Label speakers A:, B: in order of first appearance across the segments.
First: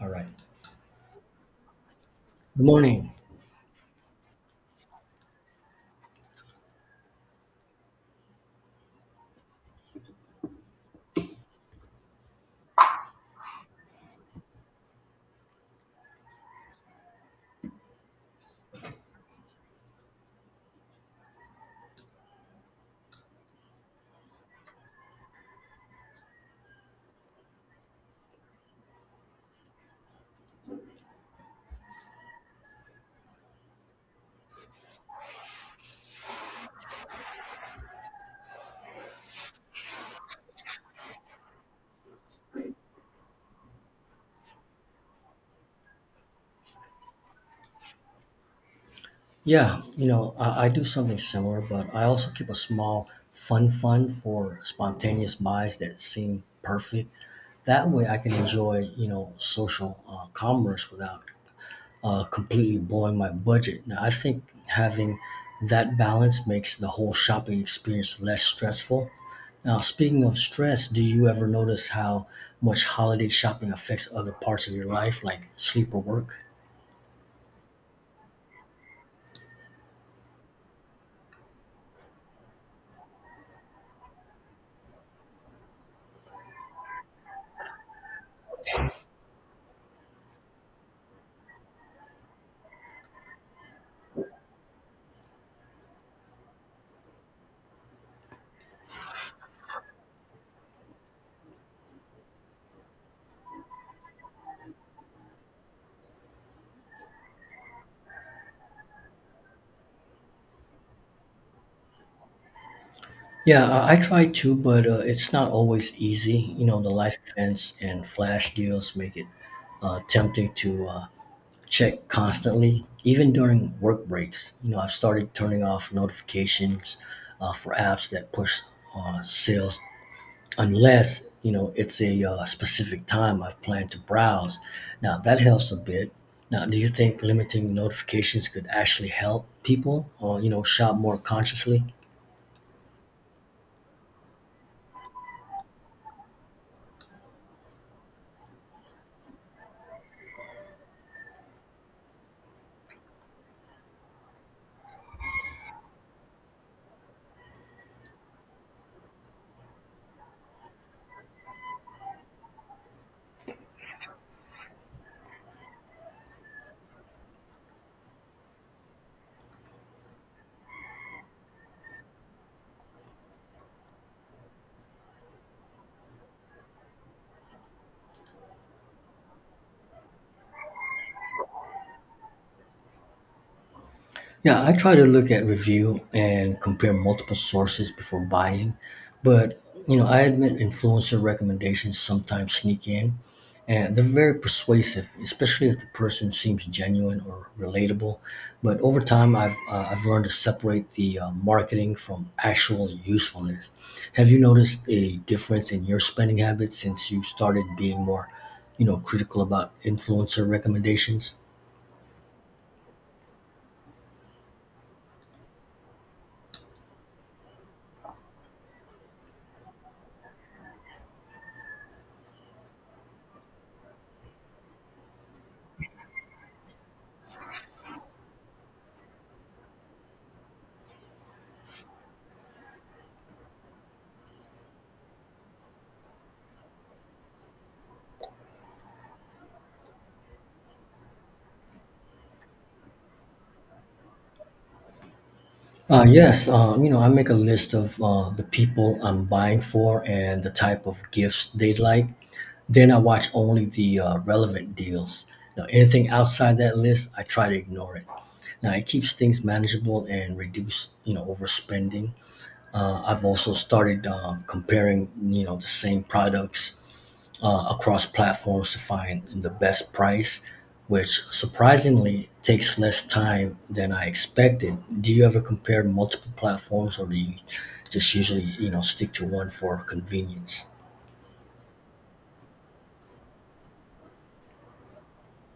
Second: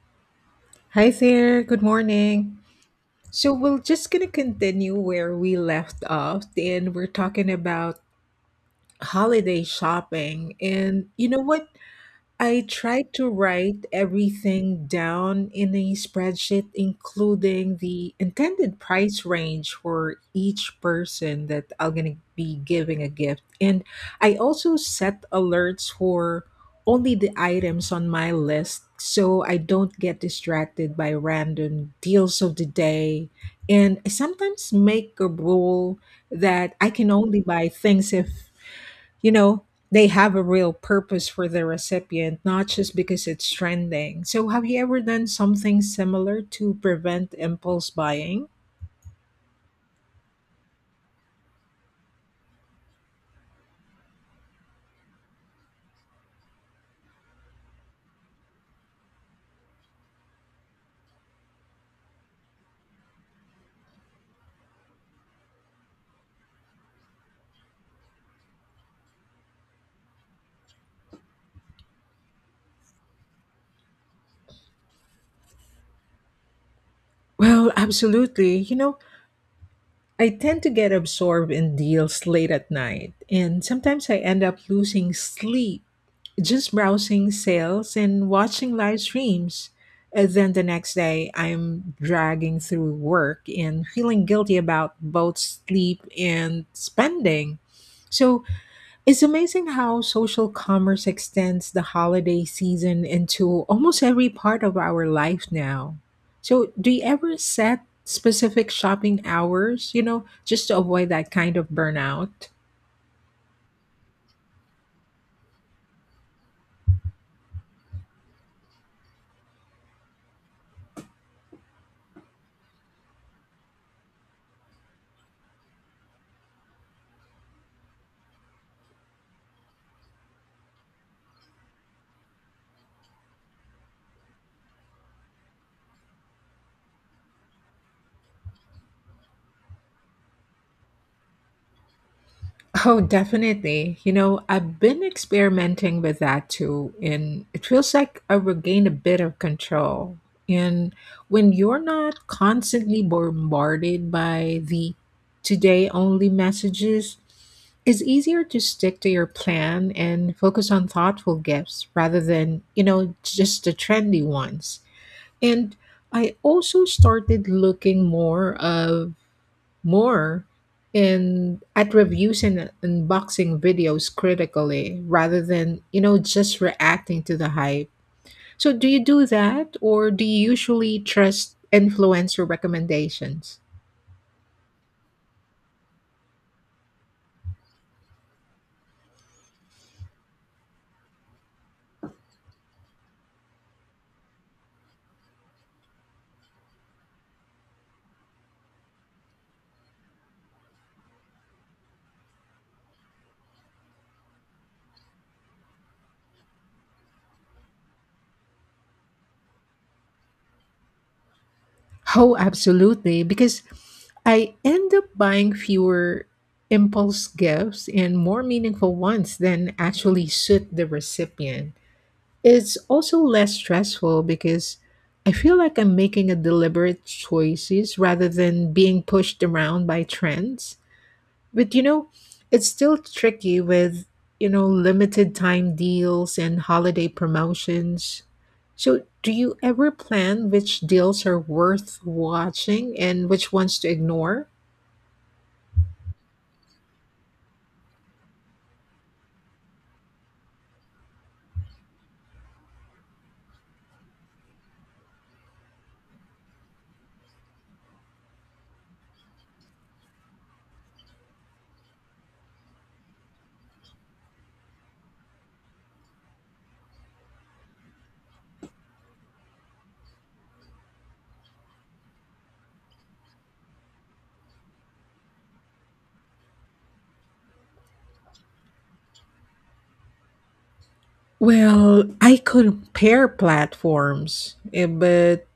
A: All right.
B: Hi there, good morning.
A: Good morning.
B: So we're just gonna continue where we left off, and we're talking about holiday shopping. And you know what? I try to write everything down in a spreadsheet, including the intended price range for each person that I'm going to be giving a gift. And I also set alerts for only the items on my list so I don't get distracted by random deals of the day. And I sometimes make a rule that I can only buy things if you know, they have a real purpose for the recipient, not just because it's trending. So, have you ever done something similar to prevent impulse buying?
A: Yeah, you know, I do something similar, but I also keep a small fun fund for spontaneous buys that seem perfect. That way, I can enjoy, you know, social commerce without completely blowing my budget. Now, I think having that balance makes the whole shopping experience less stressful. Now, speaking of stress, do you ever notice how much holiday shopping affects other parts of your life, like sleep or work?
B: Well, absolutely. You know, I tend to get absorbed in deals late at night, and sometimes I end up losing sleep just browsing sales and watching live streams. And then the next day, I'm dragging through work and feeling guilty about both sleep and spending. So it's amazing how social commerce extends the holiday season into almost every part of our life now. So, do you ever set specific shopping hours, you know, just to avoid that kind of burnout?
A: Yeah, I try to, but it's not always easy. You know, the life events and flash deals make it tempting to check constantly, even during work breaks. You know, I've started turning off notifications for apps that push sales unless, you know, it's a specific time I've planned to browse. Now, that helps a bit. Now, do you think limiting notifications could actually help people, you know, shop more consciously?
B: Oh, definitely. You know, I've been experimenting with that too, and it feels like I regain a bit of control. And when you're not constantly bombarded by the today only messages, it's easier to stick to your plan and focus on thoughtful gifts rather than, you know, just the trendy ones. And I also started looking more in at reviews and unboxing videos critically rather than, you know, just reacting to the hype. So do you do that, or do you usually trust influencer recommendations?
A: Yeah, I try to look at review and compare multiple sources before buying, but you know, I admit influencer recommendations sometimes sneak in, and they're very persuasive, especially if the person seems genuine or relatable. But over time, I've learned to separate the marketing from actual usefulness. Have you noticed a difference in your spending habits since you started being more, you know, critical about influencer recommendations?
B: Oh, absolutely, because I end up buying fewer impulse gifts and more meaningful ones than actually suit the recipient. It's also less stressful because I feel like I'm making a deliberate choices rather than being pushed around by trends. But you know, it's still tricky with, you know, limited time deals and holiday promotions. So, do you ever plan which deals are worth watching and which ones to ignore?
A: Yes, you know, I make a list of the people I'm buying for and the type of gifts they like. Then I watch only the relevant deals. Now, anything outside that list, I try to ignore it. Now, it keeps things manageable and reduce, you know, overspending. I've also started comparing, you know, the same products across platforms to find the best price, which surprisingly takes less time than I expected. Do you ever compare multiple platforms, or do you just usually, you know, stick to one for convenience?
B: Well, I compare platforms, eh, but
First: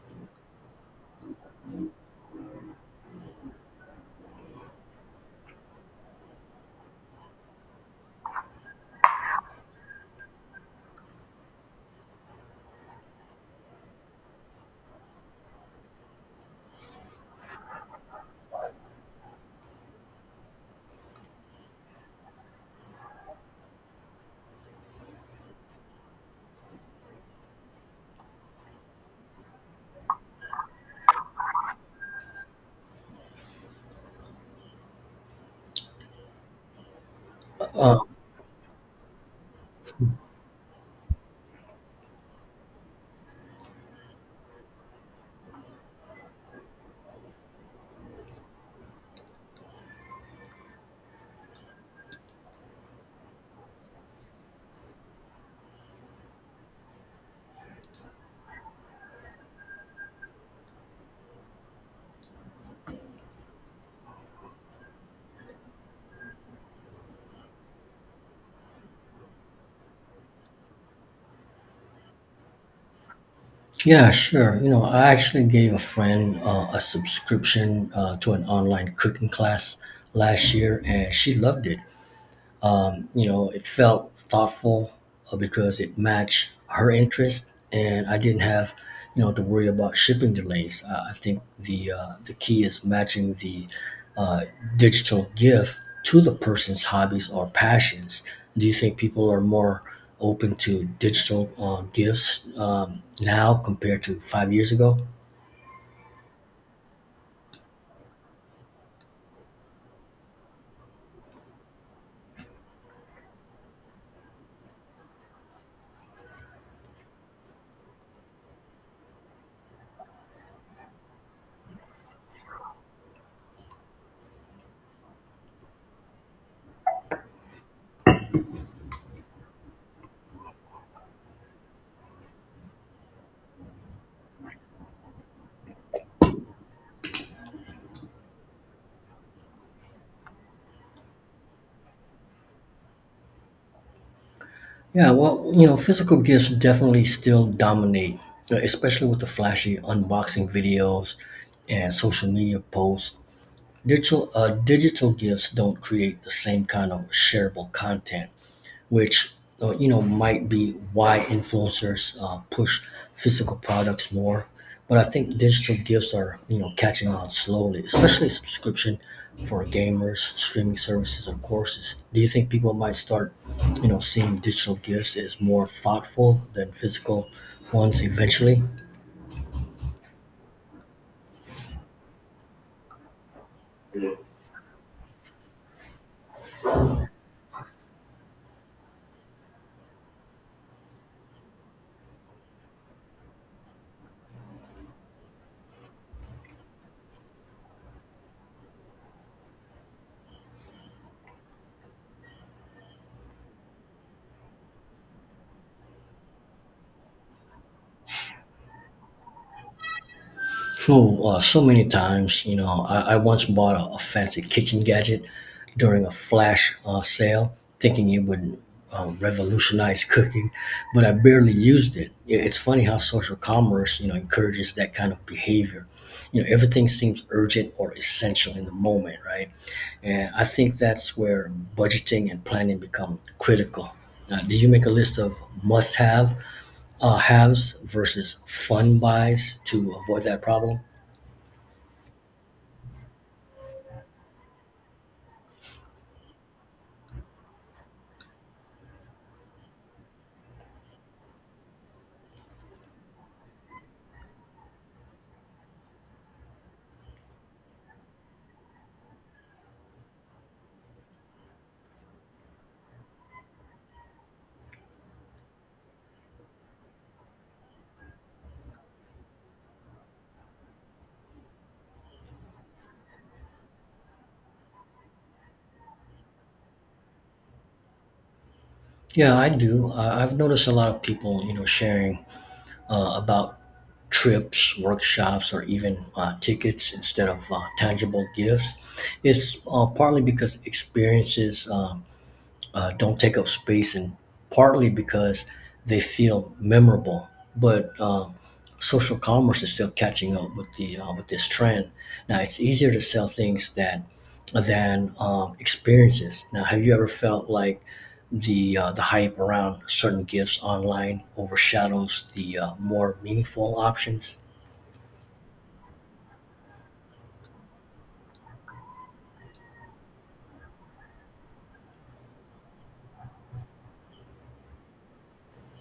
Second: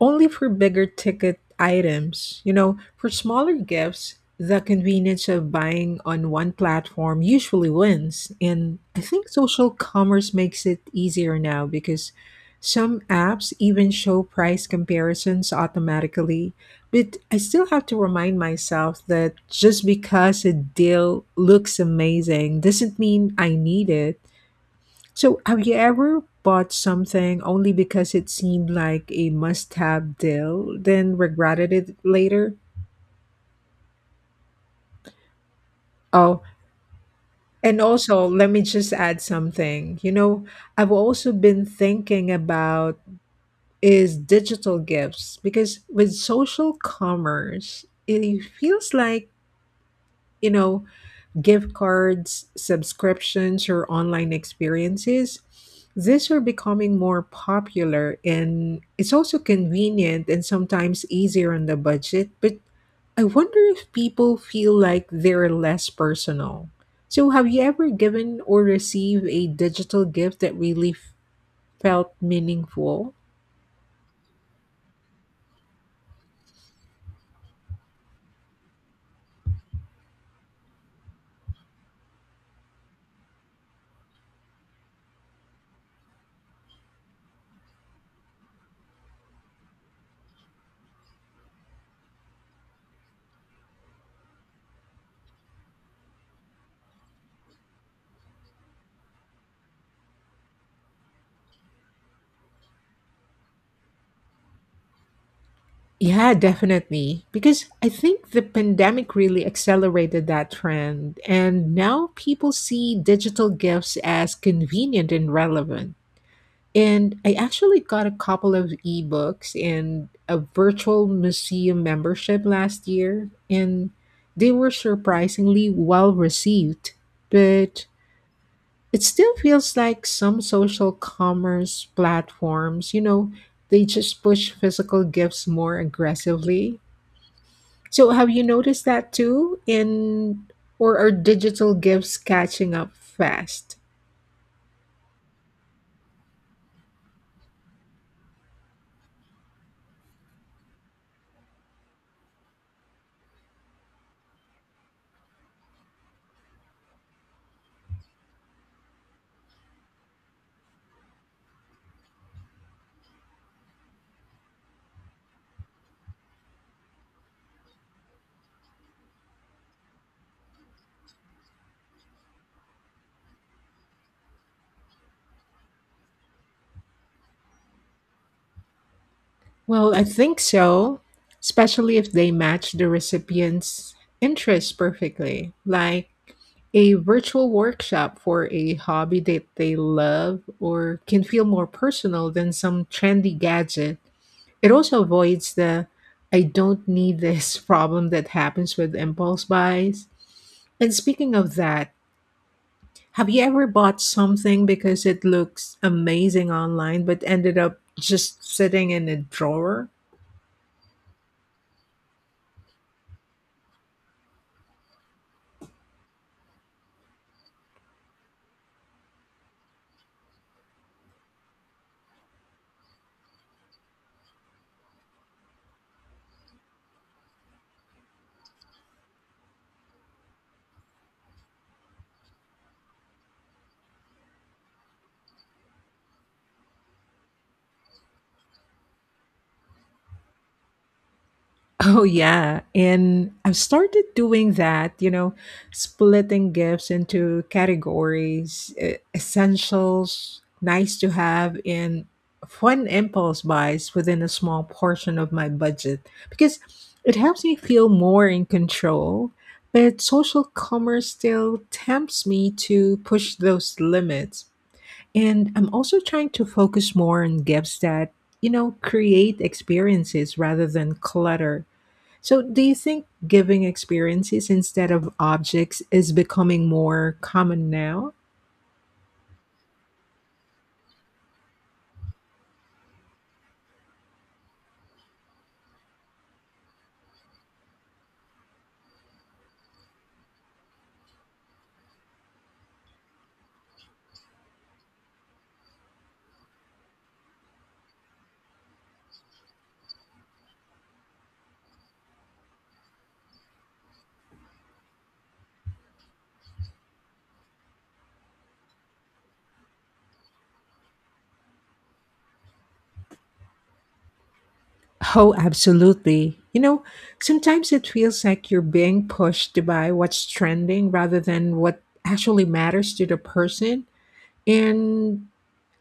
B: only for bigger ticket items. You know, for smaller gifts, the convenience of buying on one platform usually wins. And I think social commerce makes it easier now because some apps even show price comparisons automatically. But I still have to remind myself that just because a deal looks amazing doesn't mean I need it. So, have you ever bought something only because it seemed like a must have deal, then regretted it later? Oh, and
A: Uh,
B: also, let me just add something. You know, I've also been thinking about is digital gifts, because with social commerce, it feels like, you know, gift cards, subscriptions, or online experiences. These are becoming more popular and it's also convenient and sometimes easier on the budget, but I wonder if people feel like they're less personal. So, have you ever given or received a digital gift that really felt meaningful?
A: yeah, sure. You know, I actually gave a friend a subscription to an online cooking class last year, and she loved it. You know, it felt thoughtful because it matched her interest, and I didn't have, you know, to worry about shipping delays. I think the key is matching the uh, digital gift to the person's hobbies or passions. Do you think people are more open to digital gifts now compared to 5 years ago?
B: Yeah, definitely. Because I think the pandemic really accelerated that trend. And now people see digital gifts as convenient and relevant. And I actually got a couple of ebooks and a virtual museum membership last year, and they were surprisingly well received. But it still feels like some social commerce platforms, you know, they just push physical gifts more aggressively. So have you noticed that too, in, or are digital gifts catching up fast?
A: Yeah, well, you know, physical gifts definitely still dominate, especially with the flashy unboxing videos and social media posts. Digital gifts don't create the same kind of shareable content, which you know might be why influencers push physical products more. But I think digital gifts are, you know, catching on slowly, especially subscription for gamers, streaming services, or courses. Do you think people might start, you know, seeing digital gifts as more thoughtful than physical ones eventually?
B: Well, I think so, especially if they match the recipient's interests perfectly, like a virtual workshop for a hobby that they love or can feel more personal than some trendy gadget. It also avoids the I don't need this problem that happens with impulse buys. And speaking of that, have you ever bought something because it looks amazing online but ended up just sitting in a drawer?
A: True. So many times, you know, I once bought a fancy kitchen gadget during a flash sale, thinking it would revolutionize cooking, but I barely used it. It's funny how social commerce, you know, encourages that kind of behavior. You know, everything seems urgent or essential in the moment, right? And I think that's where budgeting and planning become critical. Do you make a list of must-have haves versus fun buys to avoid that problem?
B: Oh, yeah. And I've started doing that, you know, splitting gifts into categories, essentials, nice to have, and fun impulse buys within a small portion of my budget, because it helps me feel more in control. But social commerce still tempts me to push those limits. And I'm also trying to focus more on gifts that, you know, create experiences rather than clutter. So, do you think giving experiences instead of objects is becoming more common now?
A: Yeah, I do. I've noticed a lot of people, you know, sharing about trips, workshops, or even tickets instead of tangible gifts. It's partly because experiences don't take up space, and partly because they feel memorable. But social commerce is still catching up with the with this trend. Now it's easier to sell things that than experiences. Now, have you ever felt like the hype around certain gifts online overshadows the more meaningful options?
B: Oh, absolutely. You know, sometimes it feels like you're being pushed to buy what's trending rather than what actually matters to the person. And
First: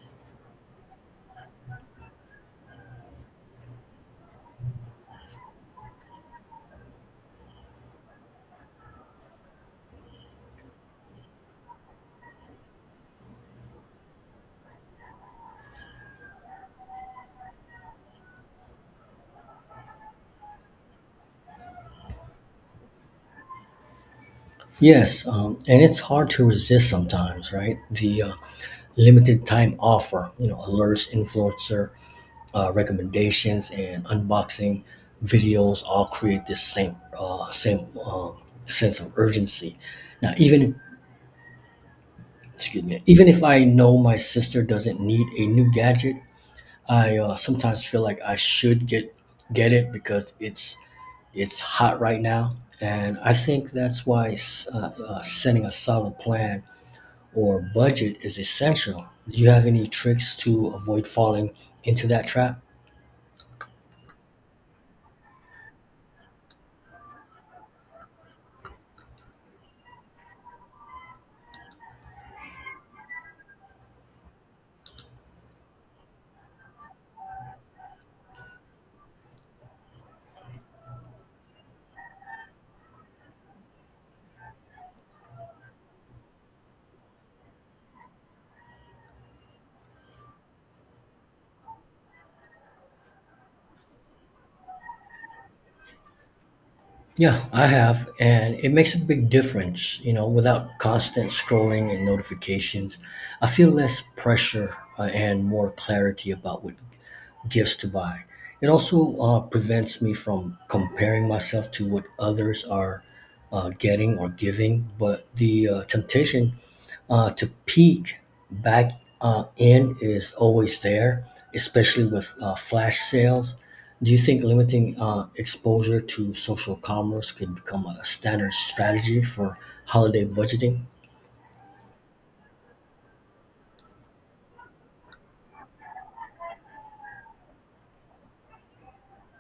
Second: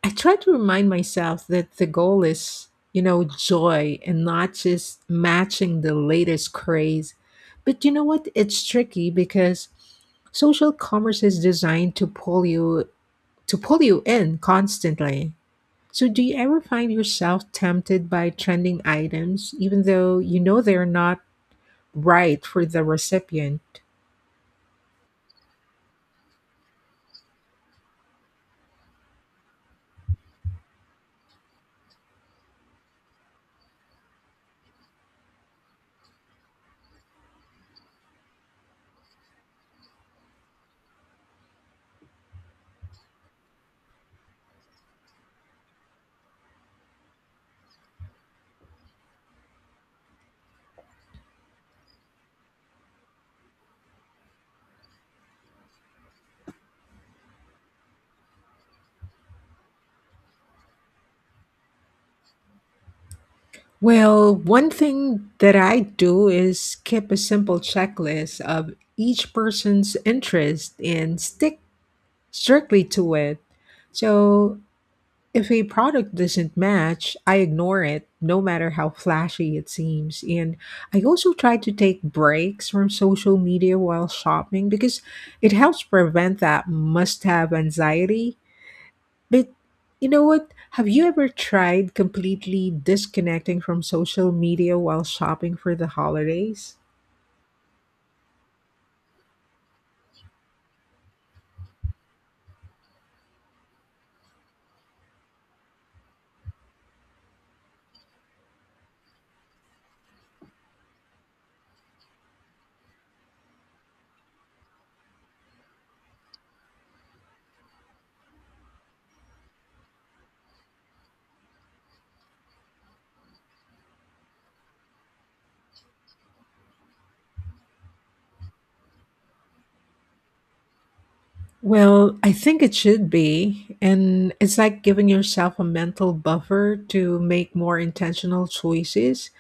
B: I try to remind myself that the goal is, you know, joy and not just matching the latest craze. But you know what? It's tricky because social commerce is designed to pull you in constantly. So do you ever find yourself tempted by trending items even though you know they're not right for the recipient?
A: Yes, and it's hard to resist sometimes, right? The limited time offer, you know, alerts, influencer recommendations, and unboxing videos all create this same sense of urgency. Now, even excuse me, even if I know my sister doesn't need a new gadget, I sometimes feel like I should get it because it's hot right now, and I think that's why setting a solid plan or budget is essential. Do you have any tricks to avoid falling into that trap?
B: Well, one thing that I do is keep a simple checklist of each person's interest and stick strictly to it. So, if a product doesn't match, I ignore it, no matter how flashy it seems. And I also try to take breaks from social media while shopping because it helps prevent that must have anxiety. But you know what? Have you ever tried completely disconnecting from social media while shopping for the holidays?
A: Yeah, I have, and it makes a big difference, you know, without constant scrolling and notifications. I feel less pressure and more clarity about what gifts to buy. It also prevents me from comparing myself to what others are getting or giving, but the temptation to peek back in is always there, especially with flash sales. Do you think limiting exposure to social commerce could become a standard strategy for holiday budgeting?
B: Well, I think it should be. And it's like giving yourself a mental buffer to make more intentional choices.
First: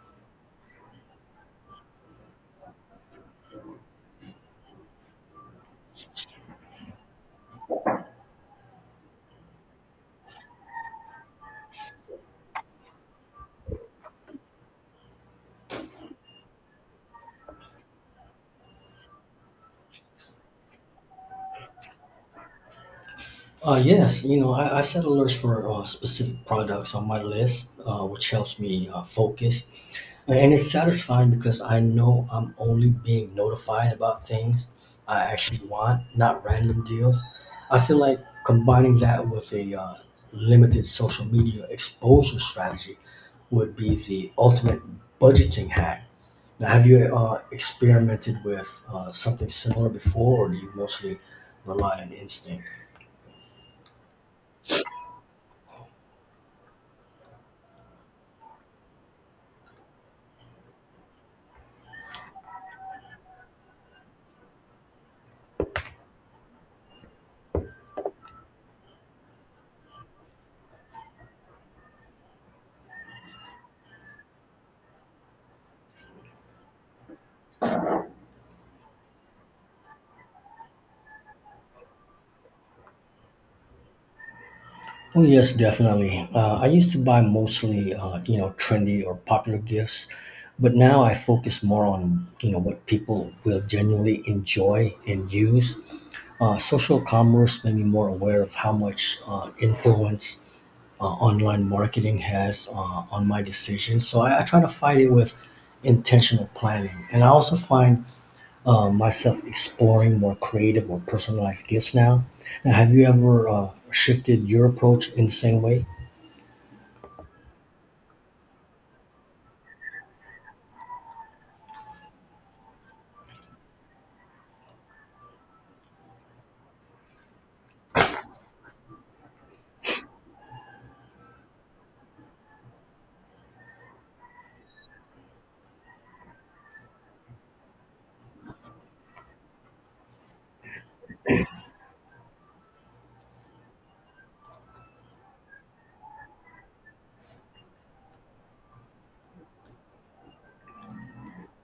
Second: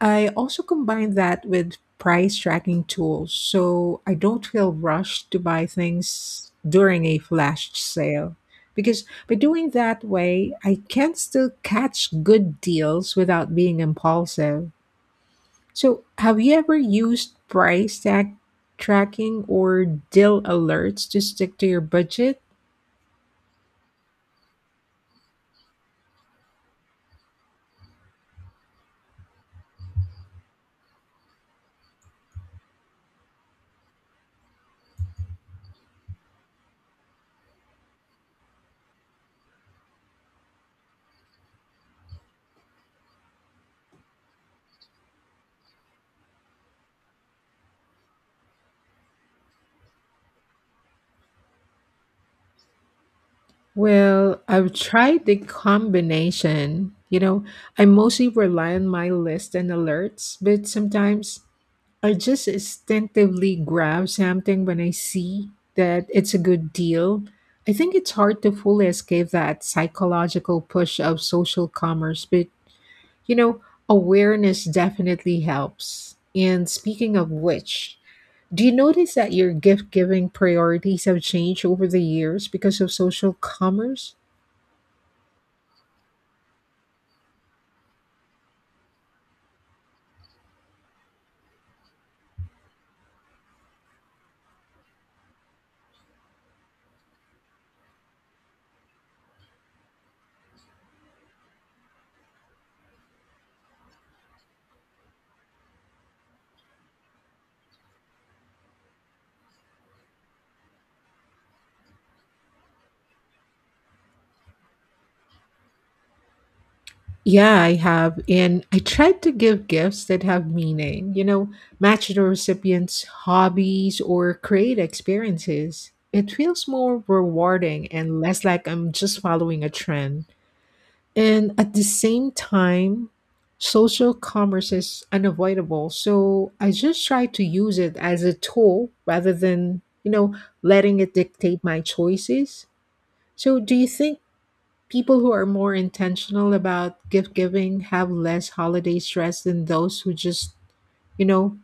B: I also combine that with price tracking tools so I don't feel rushed to buy things during a flash sale. Because by doing that way, I can still catch good deals without being impulsive. So, have you ever used price tag tracking or deal alerts to stick to your budget?
A: Yes, you know, I set alerts for specific products on my list, which helps me focus. And it's satisfying because I know I'm only being notified about things I actually want, not random deals. I feel like combining that with a limited social media exposure strategy would be the ultimate budgeting hack. Now, have you experimented with something similar before, or do you mostly rely on instinct?
B: Well, I've tried the combination. You know, I mostly rely on my list and alerts, but sometimes I just instinctively grab something when I see that it's a good deal. I think it's hard to fully escape that psychological push of social commerce, but you know, awareness definitely helps. And speaking of which, do you notice that your gift giving priorities have changed over the years because of social commerce?
A: Oh, yes, definitely. I used to buy mostly, you know, trendy or popular gifts, but now I focus more on, you know, what people will genuinely enjoy and use. Social commerce made me more aware of how much influence online marketing has on my decisions. So I try to fight it with intentional planning. And I also find myself exploring more creative or personalized gifts now. Now, have you ever shifted your approach in the same way?
B: Yeah, I have. And I tried to give gifts that have meaning, you know, match the recipient's hobbies or create experiences. It feels more rewarding and less like I'm just following a trend. And at the same time, social commerce is unavoidable. So I just try to use it as a tool rather than, you know, letting it dictate my choices. So do you think people who are more intentional about gift giving have less holiday stress than those who just, you know,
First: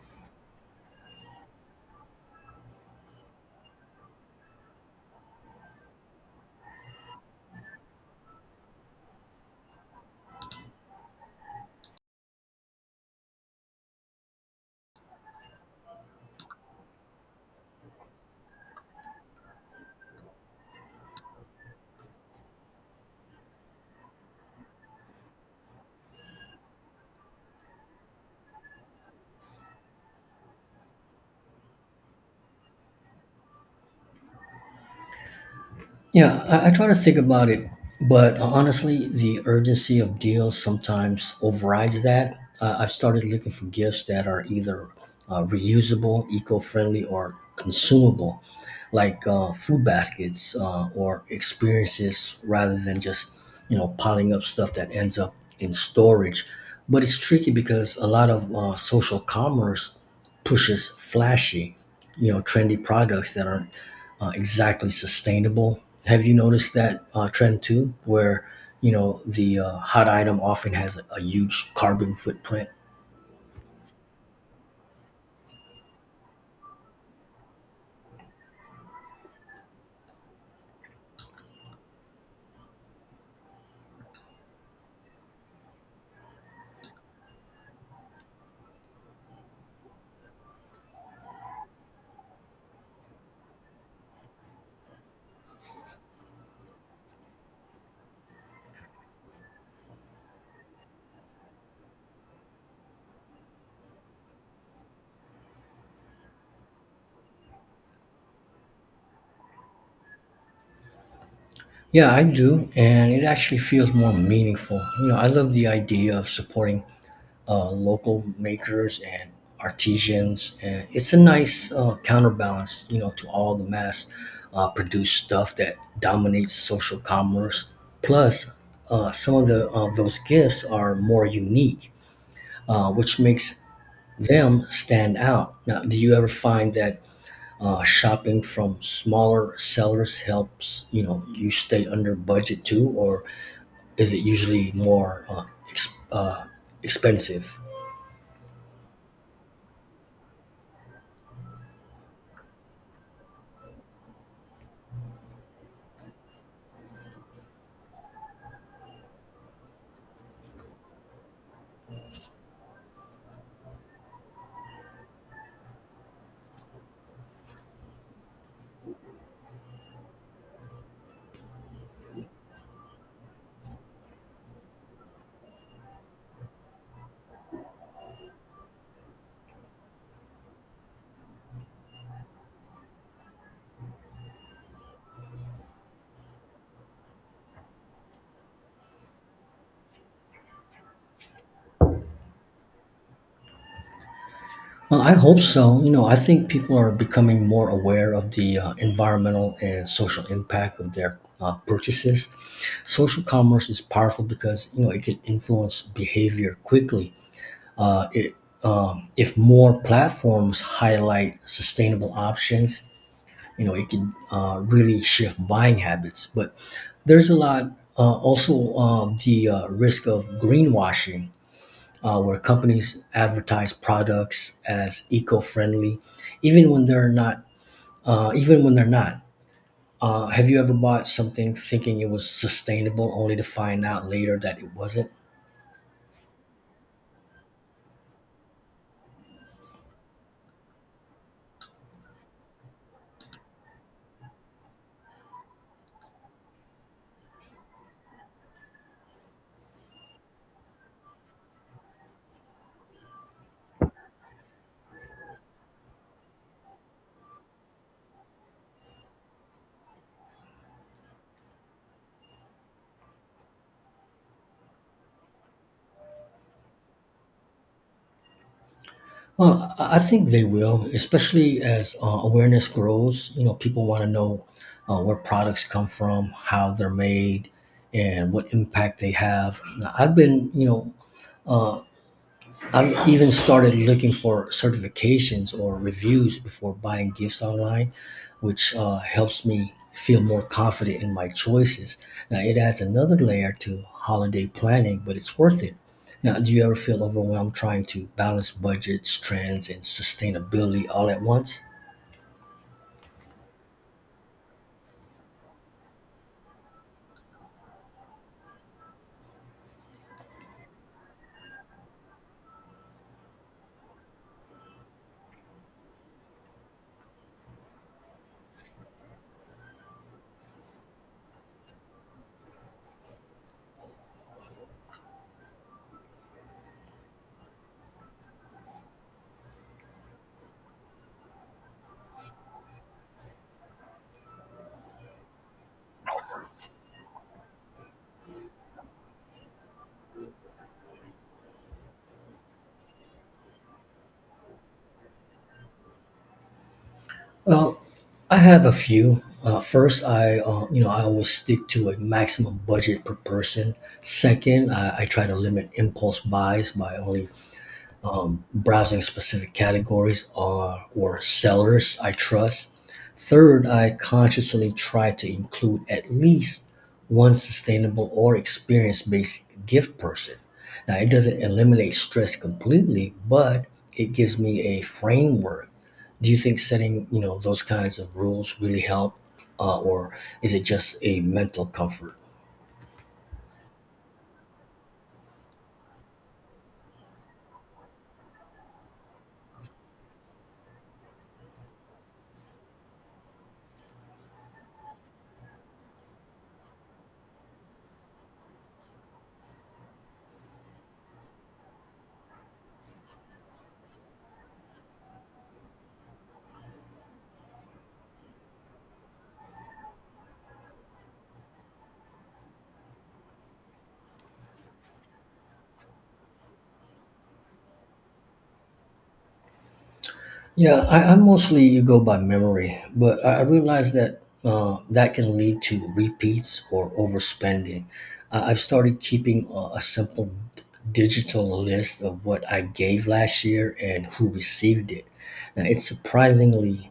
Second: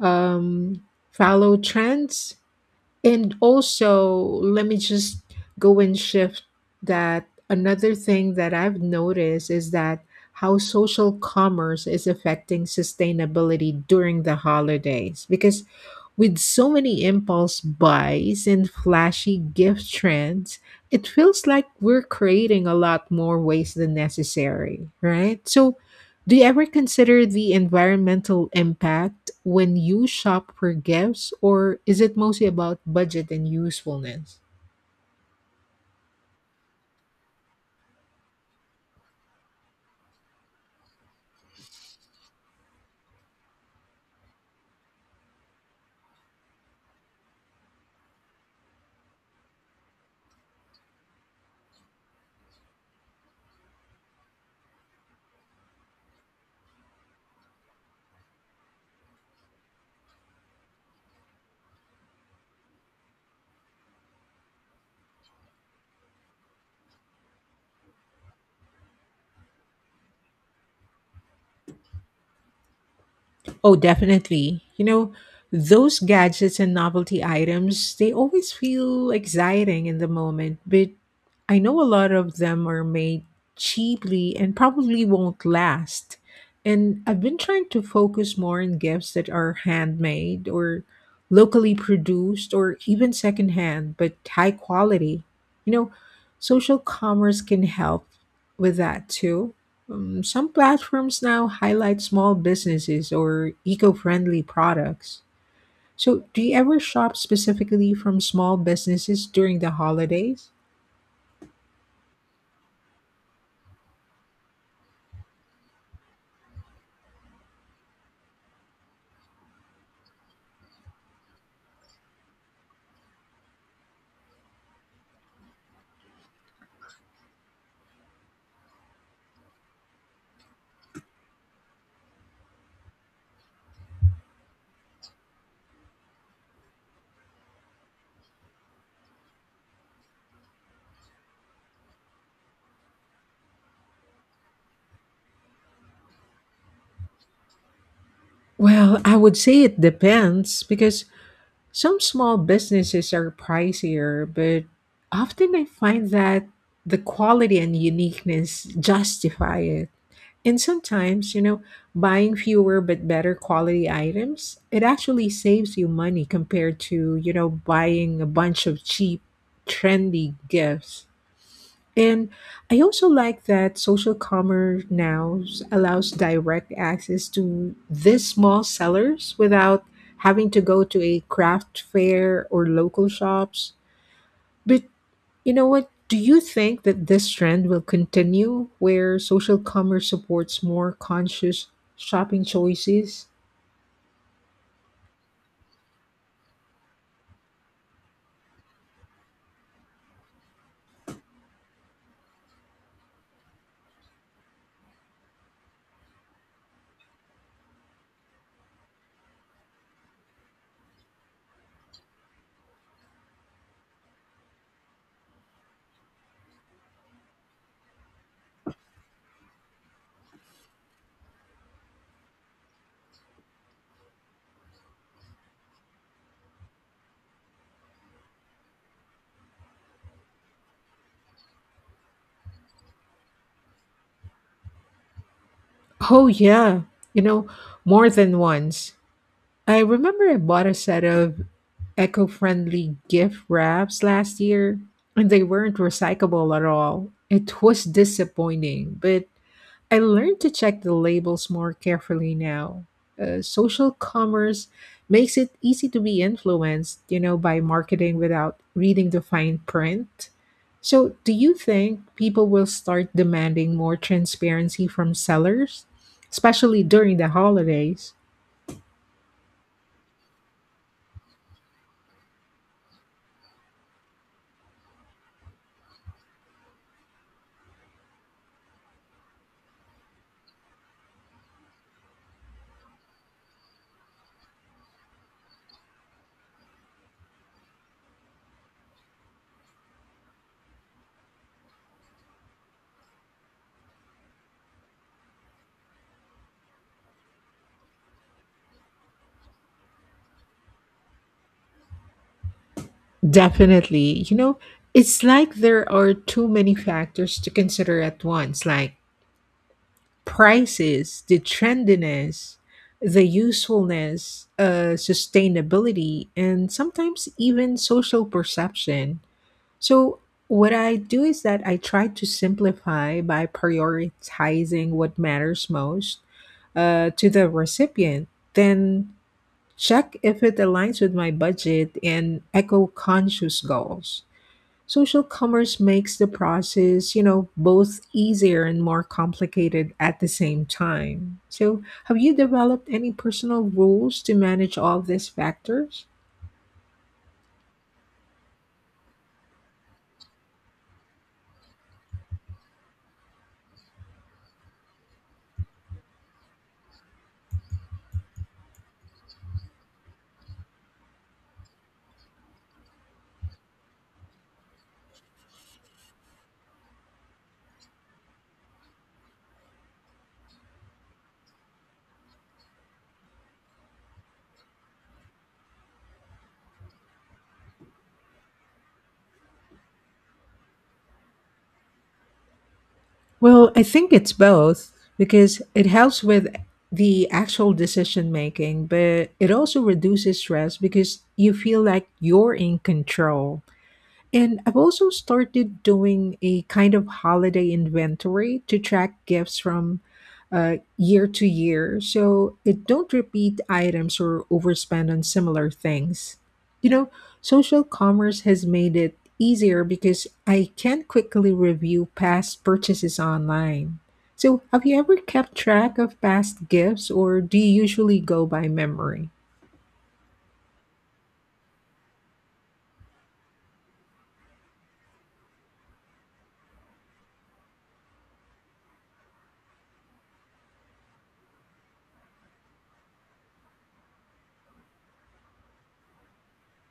B: um, follow trends. And also, let me just go and shift that. Another thing that I've noticed is that how social commerce is affecting sustainability during the holidays. Because with so many impulse buys and flashy gift trends, it feels like we're creating a lot more waste than necessary, right? So, do you ever consider the environmental impact when you shop for gifts, or is it mostly about budget and usefulness?
A: Yeah, I try to think about it, but honestly, the urgency of deals sometimes overrides that. I've started looking for gifts that are either reusable, eco-friendly, or consumable, like food baskets or experiences, rather than just, you know, piling up stuff that ends up in storage. But it's tricky because a lot of social commerce pushes flashy, you know, trendy products that aren't exactly sustainable. Have you noticed that trend too, where you know the hot item often has a huge carbon footprint?
B: Oh, definitely. You know, those gadgets and novelty items, they always feel exciting in the moment, but I know a lot of them are made cheaply and probably won't last. And I've been trying to focus more on gifts that are handmade or locally produced or even secondhand, but high quality. You know, social commerce can help with that too. Some platforms now highlight small businesses or eco friendly products. So, do you ever shop specifically from small businesses during the holidays?
A: Yeah, I do, and it actually feels more meaningful. You know, I love the idea of supporting local makers and artisans, and it's a nice counterbalance, you know, to all the mass produced stuff that dominates social commerce. Plus, some of the those gifts are more unique, which makes them stand out. Now, do you ever find that shopping from smaller sellers helps, you know, you stay under budget too, or is it usually more ex- uh, expensive?
B: Well, I would say it depends because some small businesses are pricier, but often I find that the quality and uniqueness justify it. And sometimes, you know, buying fewer but better quality items, it actually saves you money compared to, you know, buying a bunch of cheap, trendy gifts. And I also like that social commerce now allows direct access to these small sellers without having to go to a craft fair or local shops. But you know what? Do you think that this trend will continue where social commerce supports more conscious shopping choices?
A: Well, I hope so. You know, I think people are becoming more aware of the environmental and social impact of their purchases. Social commerce is powerful because, you know, it can influence behavior quickly. It if more platforms highlight sustainable options, you know, it can really shift buying habits. But there's a lot also the risk of greenwashing where companies advertise products as eco-friendly, even when they're not. Uh, even when they're not. Have you ever bought something thinking it was sustainable, only to find out later that it wasn't?
B: Oh, yeah. You know, more than once. I remember I bought a set of eco-friendly gift wraps last year and they weren't recyclable at all. It was disappointing, but I learned to check the labels more carefully now. Social commerce makes it easy to be influenced, you know, by marketing without reading the fine print. So, do you think people will start demanding more transparency from sellers, especially during the holidays?
A: Well, I think they will, especially as awareness grows. You know, people want to know where products come from, how they're made, and what impact they have. Now, I've been, you know, I've even started looking for certifications or reviews before buying gifts online, which helps me feel more confident in my choices. Now, it adds another layer to holiday planning, but it's worth it. Now, do you ever feel overwhelmed trying to balance budgets, trends, and sustainability all at once?
B: Definitely. You know, it's like there are too many factors to consider at once, like prices, the trendiness, the usefulness, sustainability, and sometimes even social perception. So, what I do is that I try to simplify by prioritizing what matters most to the recipient, then check if it aligns with my budget and eco conscious goals. Social commerce makes the process, you know, both easier and more complicated at the same time. So, have you developed any personal rules to manage all these factors?
A: Well, I have a few. First, I you know, I always stick to a maximum budget per person. Second, I try to limit impulse buys by only browsing specific categories or sellers I trust. Third, I consciously try to include at least one sustainable or experience based gift person. Now, it doesn't eliminate stress completely, but it gives me a framework. Do you think setting, you know, those kinds of rules really help, or is it just a mental comfort?
B: Well, I think it's both because it helps with the actual decision making, but it also reduces stress because you feel like you're in control. And I've also started doing a kind of holiday inventory to track gifts from year to year so it don't repeat items or overspend on similar things. You know, social commerce has made it easier because I can quickly review past purchases online. So, have you ever kept track of past gifts or do you usually go by memory?
A: Yeah, I mostly go by memory, but I realize that that can lead to repeats or overspending. I've started keeping a simple digital list of what I gave last year and who received it. Now, it's surprisingly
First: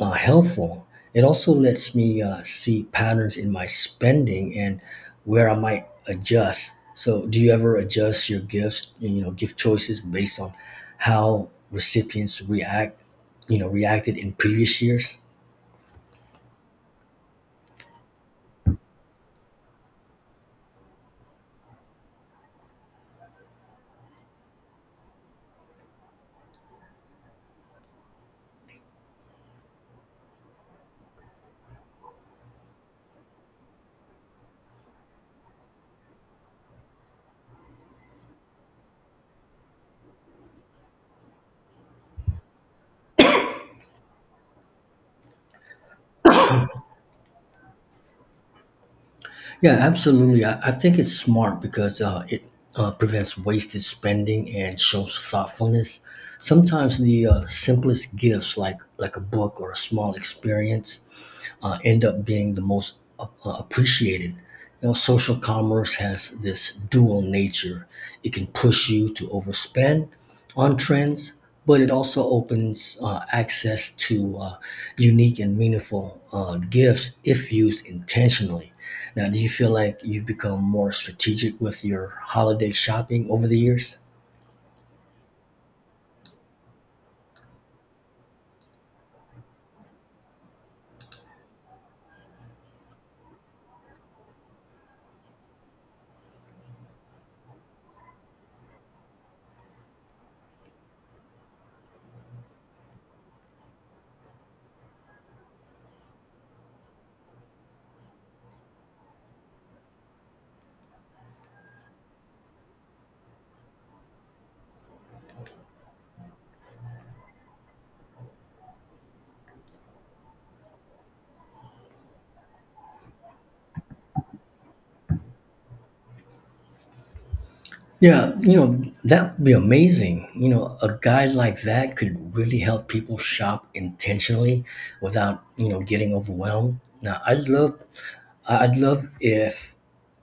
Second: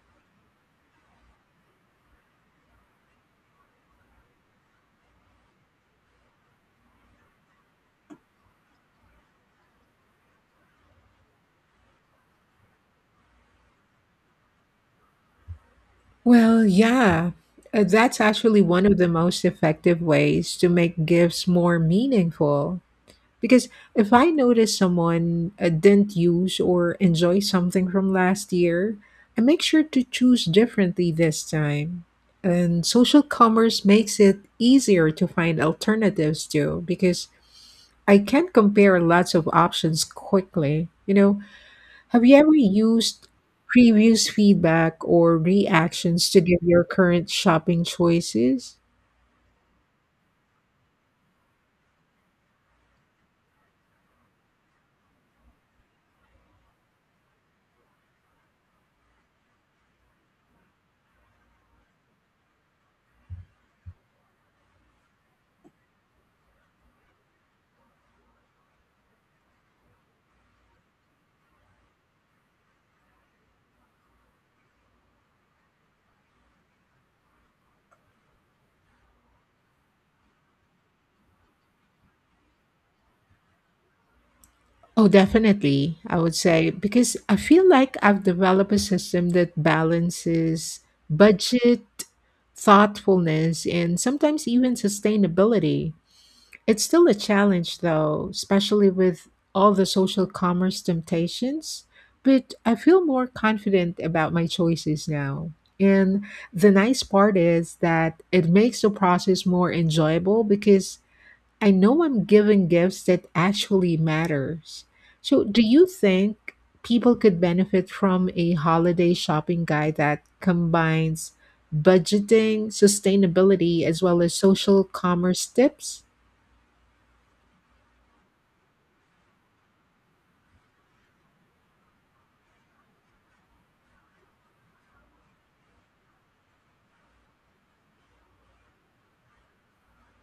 A: helpful. It also lets me see patterns in my spending and where I might adjust. So, do you ever adjust your gifts, you know, gift choices based on how recipients react, you know, reacted in previous years?
B: Well, yeah. That's actually one of the most effective ways to make gifts more meaningful. Because if I notice someone didn't use or enjoy something from last year, I make sure to choose differently this time. And social commerce makes it easier to find alternatives too, because I can compare lots of options quickly. You know, have you ever used previous feedback or reactions to give your current shopping choices?
A: Yeah, absolutely. I think it's smart because it prevents wasted spending and shows thoughtfulness. Sometimes the simplest gifts, like a book or a small experience, end up being the most appreciated. You know, social commerce has this dual nature. It can push you to overspend on trends, but it also opens access to unique and meaningful gifts if used intentionally. Now, do you feel like you've become more strategic with your holiday shopping over the years?
B: Oh, definitely, I would say, because I feel like I've developed a system that balances budget, thoughtfulness, and sometimes even sustainability. It's still a challenge, though, especially with all the social commerce temptations. But I feel more confident about my choices now. And the nice part is that it makes the process more enjoyable because I know I'm giving gifts that actually matters. So, do you think people could benefit from a holiday shopping guide that combines budgeting, sustainability, as well as social commerce tips?
A: Yeah, you know, that would be amazing. You know, a guide like that could really help people shop intentionally without, you know, getting overwhelmed. Now, I would love if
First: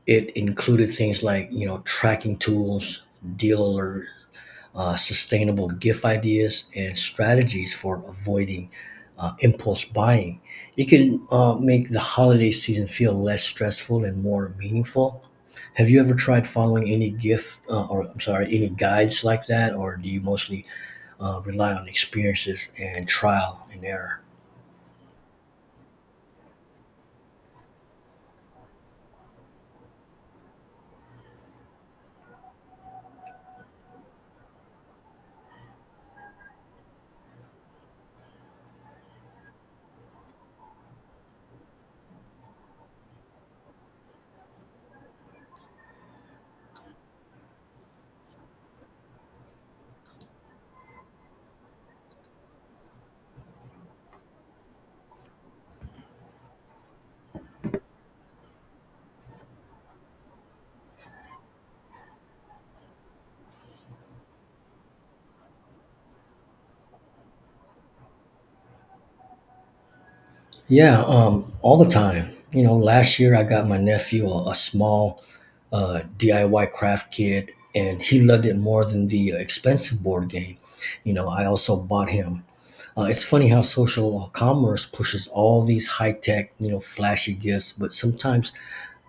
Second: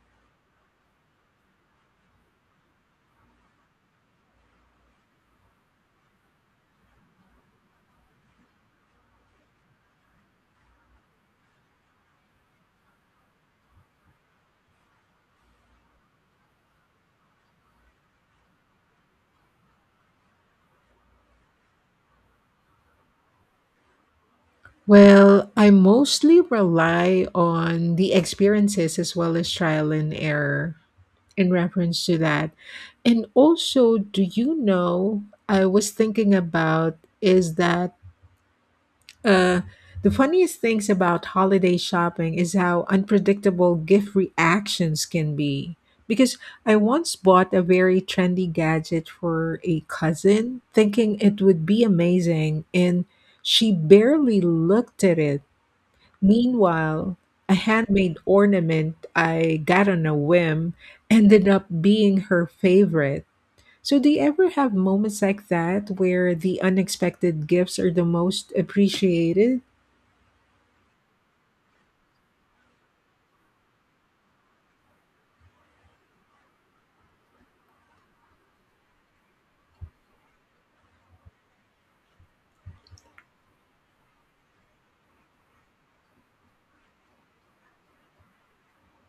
A: it included things like, you know, tracking tools, dealer sustainable gift ideas, and strategies for avoiding impulse buying. It can make the holiday season feel less stressful and more meaningful. Have you ever tried following any gift or I'm sorry, any guides like that, or do you mostly rely on experiences and trial and error?
B: Well, I mostly rely on the experiences as well as trial and error in reference to that. And also, do you know, I was thinking about is that uh, the funniest things about holiday shopping is how unpredictable gift reactions can be. Because I once bought a very trendy gadget for a cousin, thinking it would be amazing, and she barely looked at it. Meanwhile, a handmade ornament I got on a whim ended up being her favorite. So, do you ever have moments like that where the unexpected gifts are the most appreciated?
A: Yeah, all the time. You know, last year I got my nephew a small DIY craft kit, and he loved it more than the expensive board game. You know, I also bought him. It's funny how social commerce pushes all these high tech, you know, flashy gifts, but sometimes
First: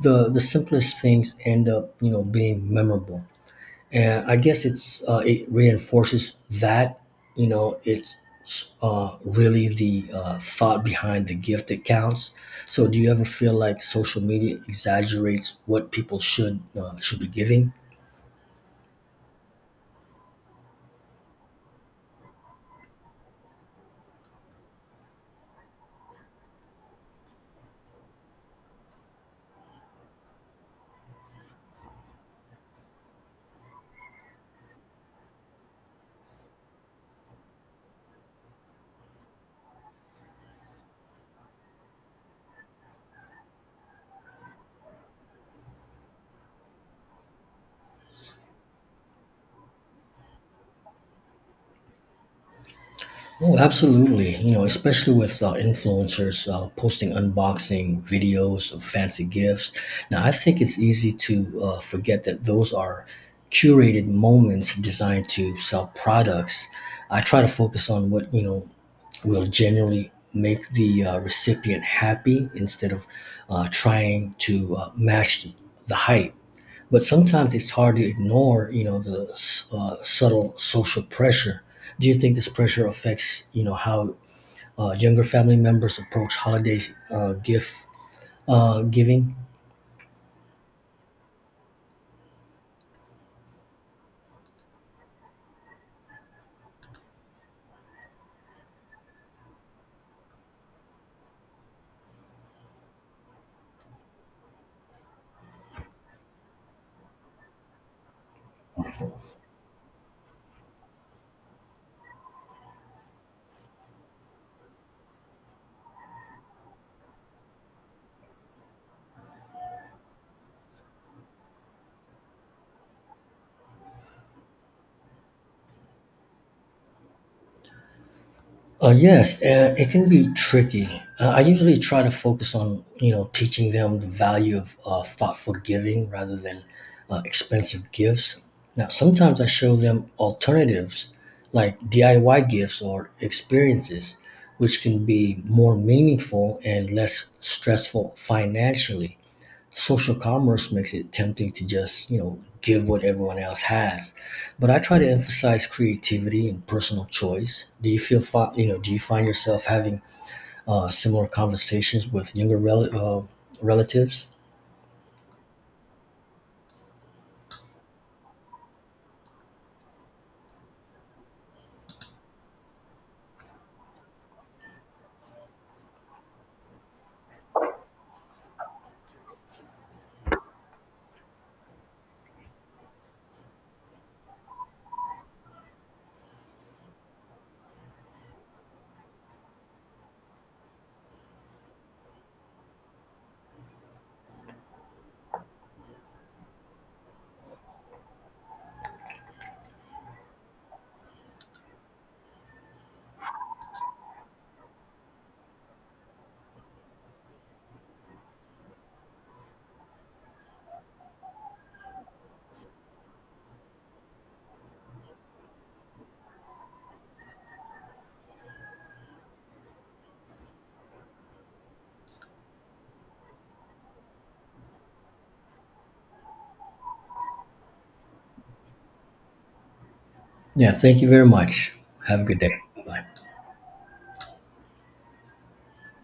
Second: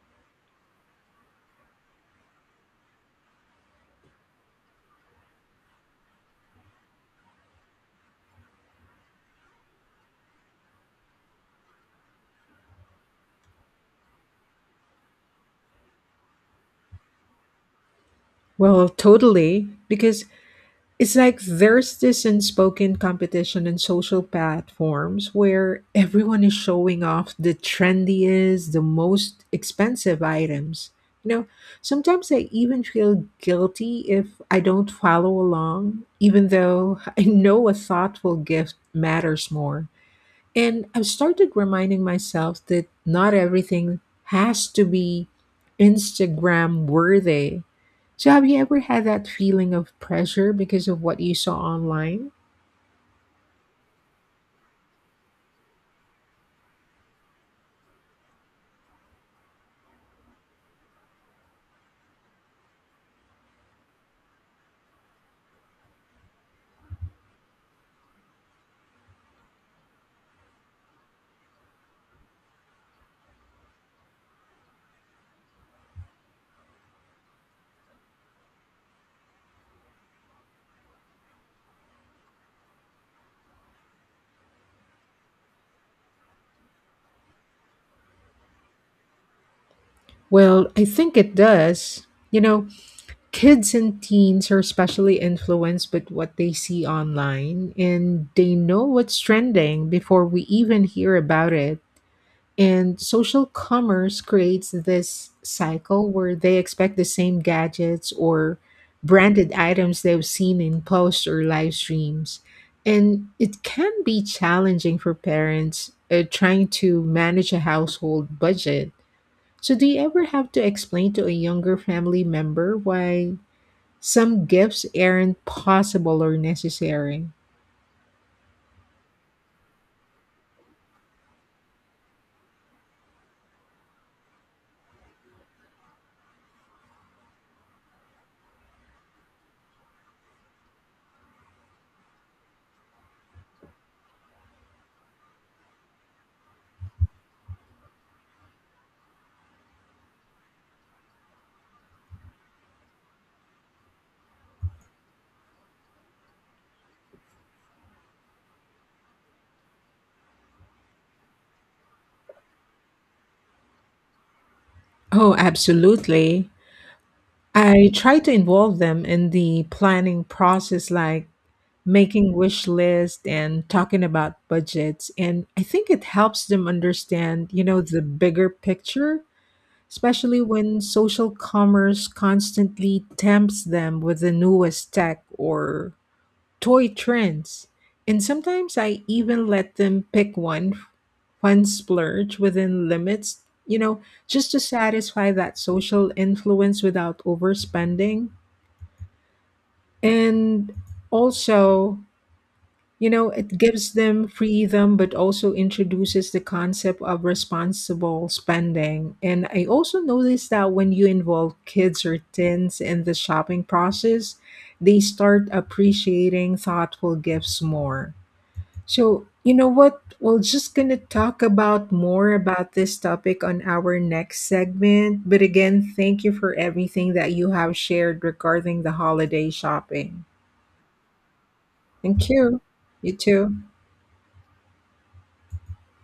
A: the simplest things end up, you know, being memorable. And I guess it's it reinforces that, you know, it's really the thought behind the gift that counts. So, do you ever feel like social media exaggerates what people should be giving?
B: Well, totally, because it's like there's this unspoken competition in social platforms where everyone is showing off the trendiest, the most expensive items. You know, sometimes I even feel guilty if I don't follow along, even though I know a thoughtful gift matters more. And I've started reminding myself that not everything has to be Instagram worthy. So, have you ever had that feeling of pressure because of what you saw online?
A: Oh, absolutely. You know, especially with influencers posting unboxing videos of fancy gifts. Now, I think it's easy to forget that those are curated moments designed to sell products. I try to focus on what, you know, will generally make the recipient happy instead of trying to match the hype. But sometimes it's hard to ignore, you know, the subtle social pressure. Do you think this pressure affects, you know, how younger family members approach holidays gift giving?
B: Well, I think it does. You know, kids and teens are especially influenced by what they see online, and they know what's trending before we even hear about it. And social commerce creates this cycle where they expect the same gadgets or branded items they've seen in posts or live streams. And it can be challenging for parents trying to manage a household budget. So, do you ever have to explain to a younger family member why some gifts aren't possible or necessary?
A: Yes, it can be tricky. I usually try to focus on, you know, teaching them the value of thoughtful giving rather than expensive gifts. Now, sometimes I show them alternatives like DIY gifts or experiences, which can be more meaningful and less stressful financially. Social commerce makes it tempting to just, you know, give what everyone else has, but I try to emphasize creativity and personal choice. Do you you know, do you find yourself having similar conversations with younger relatives?
B: Oh, absolutely. I try to involve them in the planning process, like making wish list and talking about budgets, and I think it helps them understand, you know, the bigger picture, especially when social commerce constantly tempts them with the newest tech or toy trends. And sometimes I even let them pick one fun splurge within limits, you know, just to satisfy that social influence without overspending. And also, you know, it gives them freedom, but also introduces the concept of responsible spending. And I also noticed that when you involve kids or teens in the shopping process, they start appreciating thoughtful gifts more. So, you know what? We're just going to talk about more about this topic on our next segment. But again, thank you for everything that you have shared regarding the holiday shopping.
A: Yeah, thank you very much. Have a
B: Thank
A: good day.
B: you.
A: Bye
B: You
A: bye.
B: too.